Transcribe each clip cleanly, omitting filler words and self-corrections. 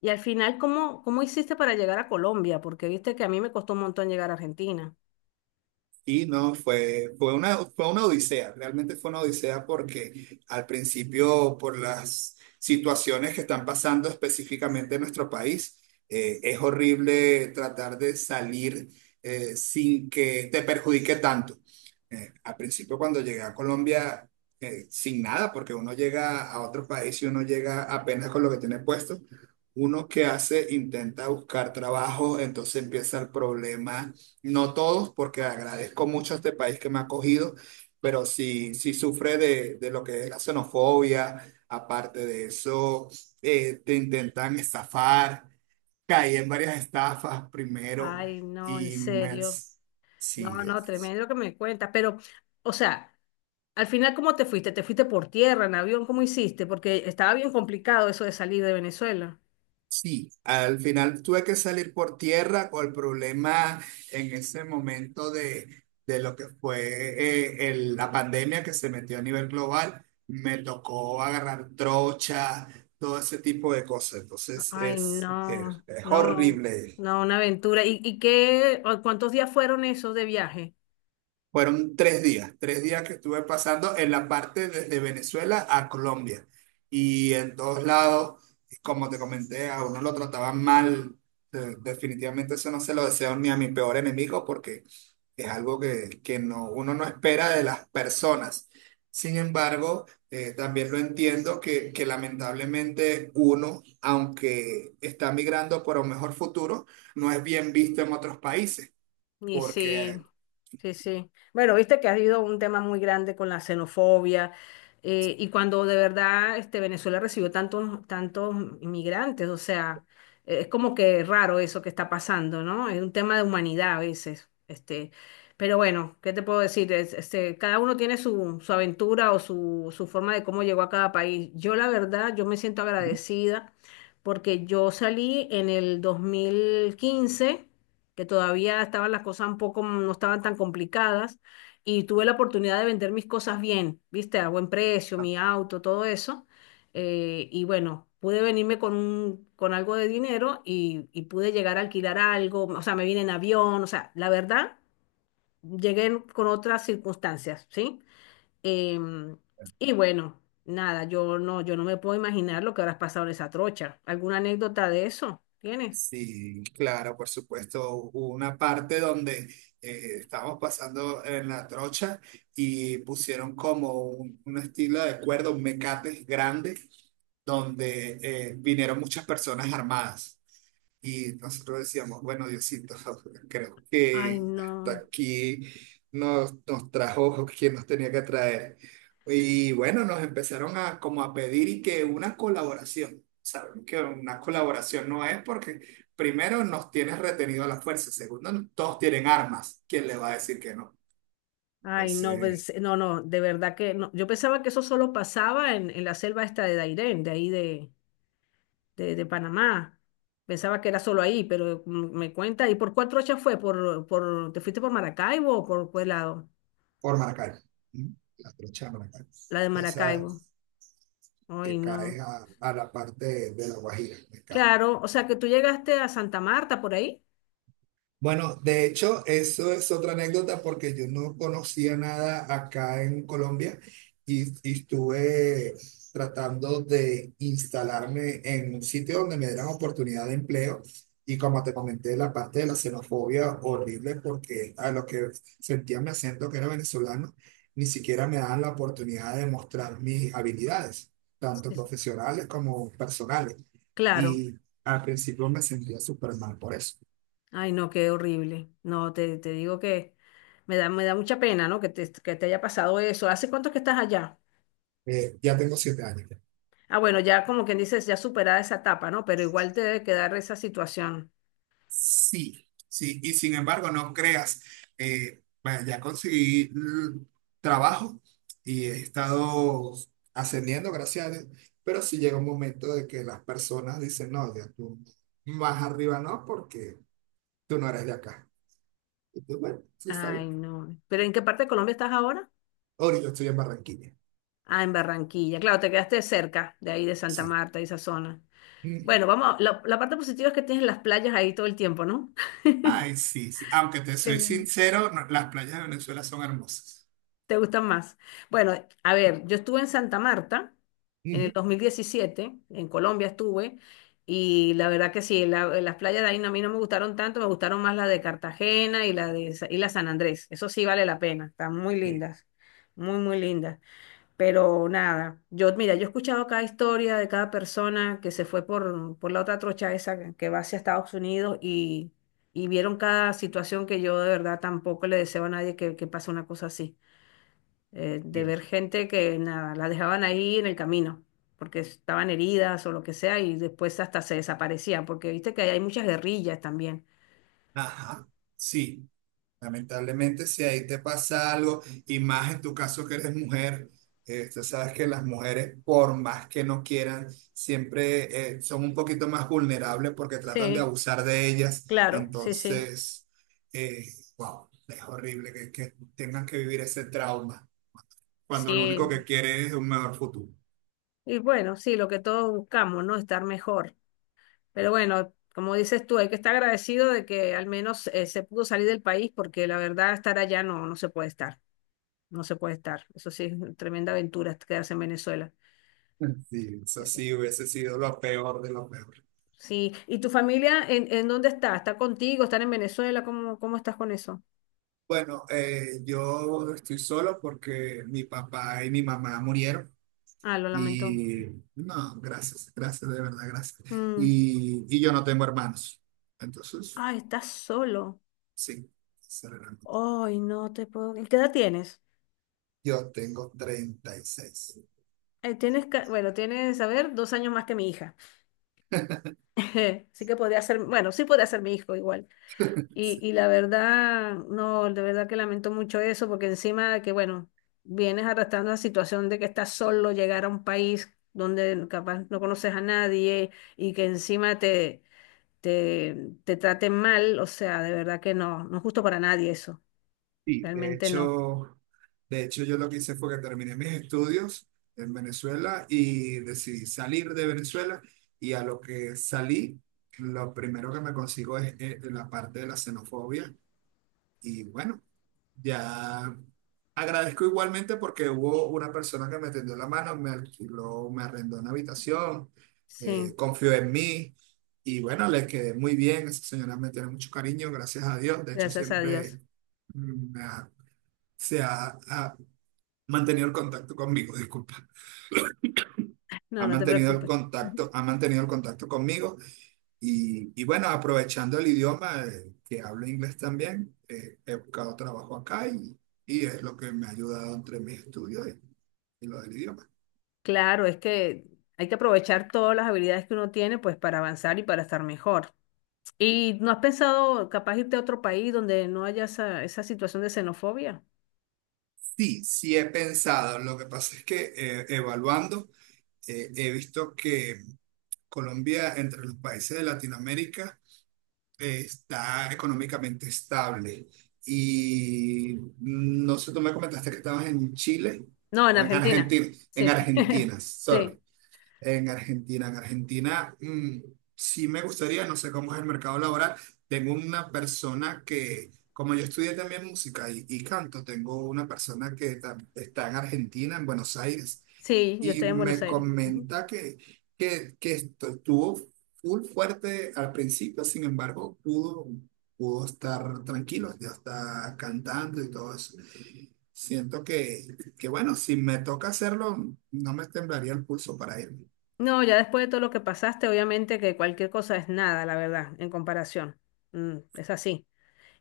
Y al final, ¿cómo hiciste para llegar a Colombia? Porque viste que a mí me costó un montón llegar a Argentina. Y no, fue, fue una odisea, realmente fue una odisea porque al principio por las situaciones que están pasando específicamente en nuestro país, es horrible tratar de salir sin que te perjudique tanto. Al principio cuando llegué a Colombia, sin nada, porque uno llega a otro país y uno llega apenas con lo que tiene puesto, uno que hace intenta buscar trabajo, entonces empieza el problema no todos, porque agradezco mucho a este país que me ha acogido, pero sí, sí sufre de lo que es la xenofobia. Aparte de eso, te intentan estafar. Caí en varias estafas primero Ay, no, en y me- serio. sí. No, no, tremendo lo que me cuentas. Pero, o sea, al final, ¿cómo te fuiste? ¿Te fuiste por tierra, en avión? ¿Cómo hiciste? Porque estaba bien complicado eso de salir de Venezuela. Sí, al final tuve que salir por tierra con el problema en ese momento de lo que fue la pandemia que se metió a nivel global. Me tocó agarrar trocha, todo ese tipo de cosas. Entonces Ay, no, es no, horrible. no, una aventura. ¿Y qué, o cuántos días fueron esos de viaje? Fueron 3 días, 3 días que estuve pasando en la parte desde Venezuela a Colombia. Y en todos lados, como te comenté, a uno lo trataban mal. Definitivamente eso no se lo deseo ni a mi peor enemigo porque es algo que no, uno no espera de las personas. Sin embargo, también lo entiendo que lamentablemente uno, aunque está migrando por un mejor futuro, no es bien visto en otros países Y sí, porque sí, sí. Bueno, viste que ha habido un tema muy grande con la xenofobia y cuando de verdad este, Venezuela recibió tantos, tantos inmigrantes, o sea, es como que raro eso que está pasando, ¿no? Es un tema de humanidad a veces. Este, pero bueno, ¿qué te puedo decir? Es- Este, cada uno tiene su, su aventura o su forma de cómo llegó a cada país. Yo la verdad, yo me siento agradecida porque yo salí en el 2015, que todavía estaban las cosas un poco, no estaban tan complicadas, y tuve la oportunidad de vender mis cosas bien, viste, a buen precio, mi auto, todo eso, y bueno, pude venirme con un, con algo de dinero y pude llegar a alquilar algo, o sea, me vine en avión, o sea, la verdad, llegué con otras circunstancias, ¿sí? Em, y bueno, nada, yo no me puedo imaginar lo que habrás pasado en esa trocha. ¿Alguna anécdota de eso tienes? sí, claro, por supuesto. Hubo una parte donde estábamos pasando en la trocha y pusieron como un estilo de cuerda, un mecate grande, donde vinieron muchas personas armadas. Y nosotros decíamos, bueno, Diosito, creo Ay, que hasta no. aquí nos trajo quien nos tenía que traer. Y bueno, nos empezaron a como a pedir y que una colaboración. Saben que una colaboración no es porque primero nos tienes retenido a la fuerza, segundo, todos tienen armas. ¿Quién le va a decir que no? Ay, no, Entonces, pues, no, no, de verdad que no. Yo pensaba que eso solo pasaba en la selva esta de Dairén, de ahí de, de Panamá. Pensaba que era solo ahí, pero m- me cuenta. ¿Y por cuál trocha fue? Te fuiste por Maracaibo o por cuál lado? por Maracay, ¿m? La trocha de Maracay. La de Esa Maracaibo. es Ay, que cae no. A la parte de la Guajira. Claro, o sea que tú llegaste a Santa Marta por ahí. Bueno, de hecho, eso es otra anécdota porque yo no conocía nada acá en Colombia y estuve tratando de instalarme en un sitio donde me dieran oportunidad de empleo y como te comenté, la parte de la xenofobia horrible porque a lo que sentía mi acento que era venezolano, ni siquiera me daban la oportunidad de mostrar mis habilidades, tanto Sí, sí. profesionales como personales. Claro. Y al principio me sentía súper mal por eso. Ay, no, qué horrible. No, te digo que me da mucha pena, ¿no? Que que te haya pasado eso. ¿Hace cuánto que estás allá? Ya tengo 7 años. Ah, bueno, ya como quien dices, ya superada esa etapa, ¿no? Pero igual te debe quedar esa situación. Sí, sí, y sin embargo, no creas, bueno, ya conseguí trabajo y he estado ascendiendo, gracias a Dios, pero sí llega un momento de que las personas dicen, no, ya tú más arriba no, porque tú no eres de acá. Y tú, bueno, sí, está Ay, bien. no. ¿Pero en qué parte de Colombia estás ahora? Ahora yo estoy en Barranquilla, Ah, en Barranquilla. Claro, te quedaste cerca de ahí, de Santa sí. Marta, y esa zona. Ujú. Bueno, vamos, a- la parte positiva es que tienes las playas ahí todo el tiempo, ¿no? Ay, sí, sí, aunque te Qué soy lindo. sincero, no- las playas de Venezuela son hermosas. ¿Te gustan más? Bueno, a ver, yo estuve en Santa Marta en el Ujú. 2017 en Colombia estuve, y la verdad que sí, la- las playas de ahí no- a mí no me gustaron tanto, me gustaron más la de Cartagena y la de Sa- y la San Andrés. Eso sí vale la pena, están muy Eh, lindas, muy, muy lindas. Pero nada, yo, mira, yo he escuchado cada historia de cada persona que se fue por la otra trocha esa que va hacia Estados Unidos y vieron cada situación que yo de verdad tampoco le deseo a nadie que, que pase una cosa así, de Bien. ver gente que nada, la dejaban ahí en el camino, porque estaban heridas o lo que sea, y después hasta se desaparecían, porque viste que hay muchas guerrillas también. Ajá, sí. Lamentablemente, si ahí te pasa algo, y más en tu caso que eres mujer, tú sabes que las mujeres, por más que no quieran, siempre son un poquito más vulnerables porque tratan de Sí, abusar de ellas. claro, sí, sí, Entonces, eh, wow, es horrible que tengan que vivir ese trauma cuando lo único que sí. quieren es un mejor futuro. Y bueno, sí, lo que todos buscamos, ¿no? Estar mejor. Pero bueno, como dices tú, hay que estar agradecido de que al menos se pudo salir del país, porque la verdad estar allá no, no se puede estar, no se puede estar. Eso sí, es una tremenda aventura quedarse en Venezuela. Sí, eso sí hubiese sido lo peor de lo peor. Sí, ¿y tu familia en dónde está? ¿Está contigo? ¿Están en Venezuela? ¿Cómo estás con eso? Bueno, yo estoy solo porque mi papá y mi mamá murieron. Ah, lo lamento. Y no, gracias, gracias, de verdad, gracias. Mm. Y yo no tengo hermanos. Entonces, Ah, estás solo. sí, acelerando. Ay, no te puedo. ¿Y qué edad tienes? Yo tengo 36. Tienes, ca- bueno, tienes, a ver, dos años más que mi hija. Sí que podría ser, bueno, sí podría ser mi hijo igual. Y la verdad, no, de verdad que lamento mucho eso, porque encima de que, bueno, vienes arrastrando la situación de que estás solo, llegar a un país donde capaz no conoces a nadie y que encima te te, te traten mal, o sea, de verdad que no, no es justo para nadie eso, Sí, realmente no. De hecho, yo lo que hice fue que terminé mis estudios en Venezuela y decidí salir de Venezuela y a lo que salí, lo primero que me consigo es la parte de la xenofobia. Y bueno, ya agradezco igualmente porque hubo una persona que me tendió la mano, me alquiló, me arrendó una habitación, Sí, confió en mí y bueno, le quedé muy bien. Esa señora me tiene mucho cariño, gracias a Dios. De hecho, gracias a Dios. siempre mm, me ha- se ha, ha mantenido el contacto conmigo, disculpa. No, Ha no te mantenido el preocupes. Ujú. contacto, ha mantenido el contacto conmigo y bueno, aprovechando el idioma, que hablo inglés también, he buscado trabajo acá y es lo que me ha ayudado entre mis estudios y lo del idioma. Claro, es que hay que aprovechar todas las habilidades que uno tiene pues para avanzar y para estar mejor. ¿Y no has pensado capaz irte a otro país donde no haya esa situación de xenofobia? Sí, sí he pensado. Lo que pasa es que evaluando, he visto que Colombia, entre los países de Latinoamérica, está económicamente estable. Y no sé, tú me comentaste que estabas en Chile No, en o Argentina. En Sí, Argentina, sorry. sí, En Argentina, sí me gustaría, no sé cómo es el mercado laboral. Tengo una persona que, como yo estudié también música y canto, tengo una persona está en Argentina, en Buenos Aires, sí, yo y estoy en Buenos me Aires. comenta que esto estuvo full fuerte al principio, sin embargo, pudo estar tranquilo, ya está cantando y todo eso. Siento que, bueno, si me toca hacerlo, no me temblaría el pulso para ir. No, ya después de todo lo que pasaste, obviamente que cualquier cosa es nada, la verdad, en comparación. Mm, es así.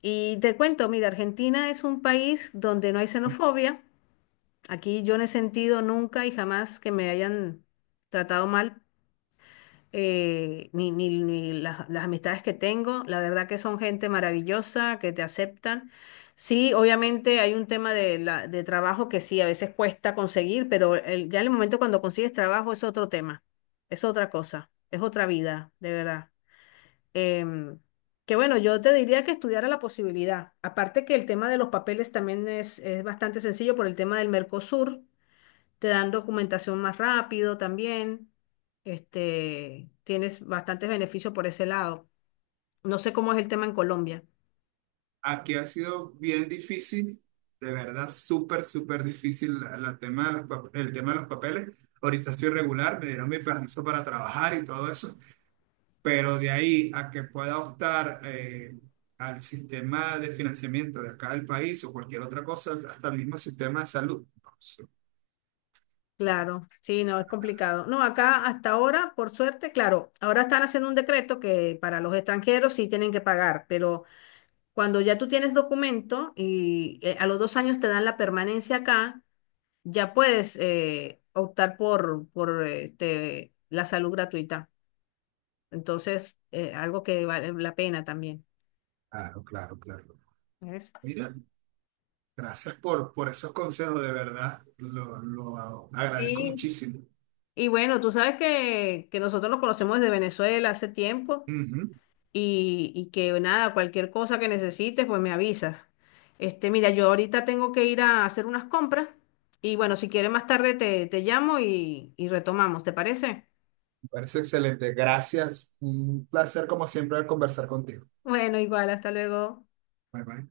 Y te cuento, mira, Argentina es un país donde no hay xenofobia. Aquí yo no he sentido nunca y jamás que me hayan tratado mal, ni las, las amistades que tengo. La verdad que son gente maravillosa, que te aceptan. Sí, obviamente hay un tema de, de trabajo que sí, a veces cuesta conseguir, pero el- ya en el momento cuando consigues trabajo es otro tema, es otra cosa, es otra vida, de verdad. Em, que bueno, yo te diría que estudiara la posibilidad. Aparte que el tema de los papeles también es bastante sencillo por el tema del Mercosur, te dan documentación más rápido también. Este, tienes bastantes beneficios por ese lado. No sé cómo es el tema en Colombia. Aquí ha sido bien difícil, de verdad, súper, súper difícil la- la tema de los pap- el tema de los papeles. Ahorita estoy regular, me dieron mi permiso para trabajar y todo eso, pero de ahí a que pueda optar al sistema de financiamiento de acá del país o cualquier otra cosa, hasta el mismo sistema de salud. No, sí. Claro, sí, no, es complicado. No, acá hasta ahora, por suerte, claro, ahora están haciendo un decreto que para los extranjeros sí tienen que pagar, pero cuando ya tú tienes documento y a los dos años te dan la permanencia acá, ya puedes optar por este, la salud gratuita. Entonces, algo que vale la pena también. Claro, claro, claro. ¿Ves? Mira, gracias por esos consejos, de verdad, lo agradezco Sí, muchísimo. y bueno, tú sabes que nosotros nos conocemos desde Venezuela hace tiempo Ujú. Y que nada, cualquier cosa que necesites, pues me avisas. Este, mira, yo ahorita tengo que ir a hacer unas compras y bueno, si quieres más tarde te llamo y retomamos, ¿te parece? Parece excelente. Gracias. Un placer, como siempre, conversar contigo. Bueno, igual, hasta luego. Bye bye.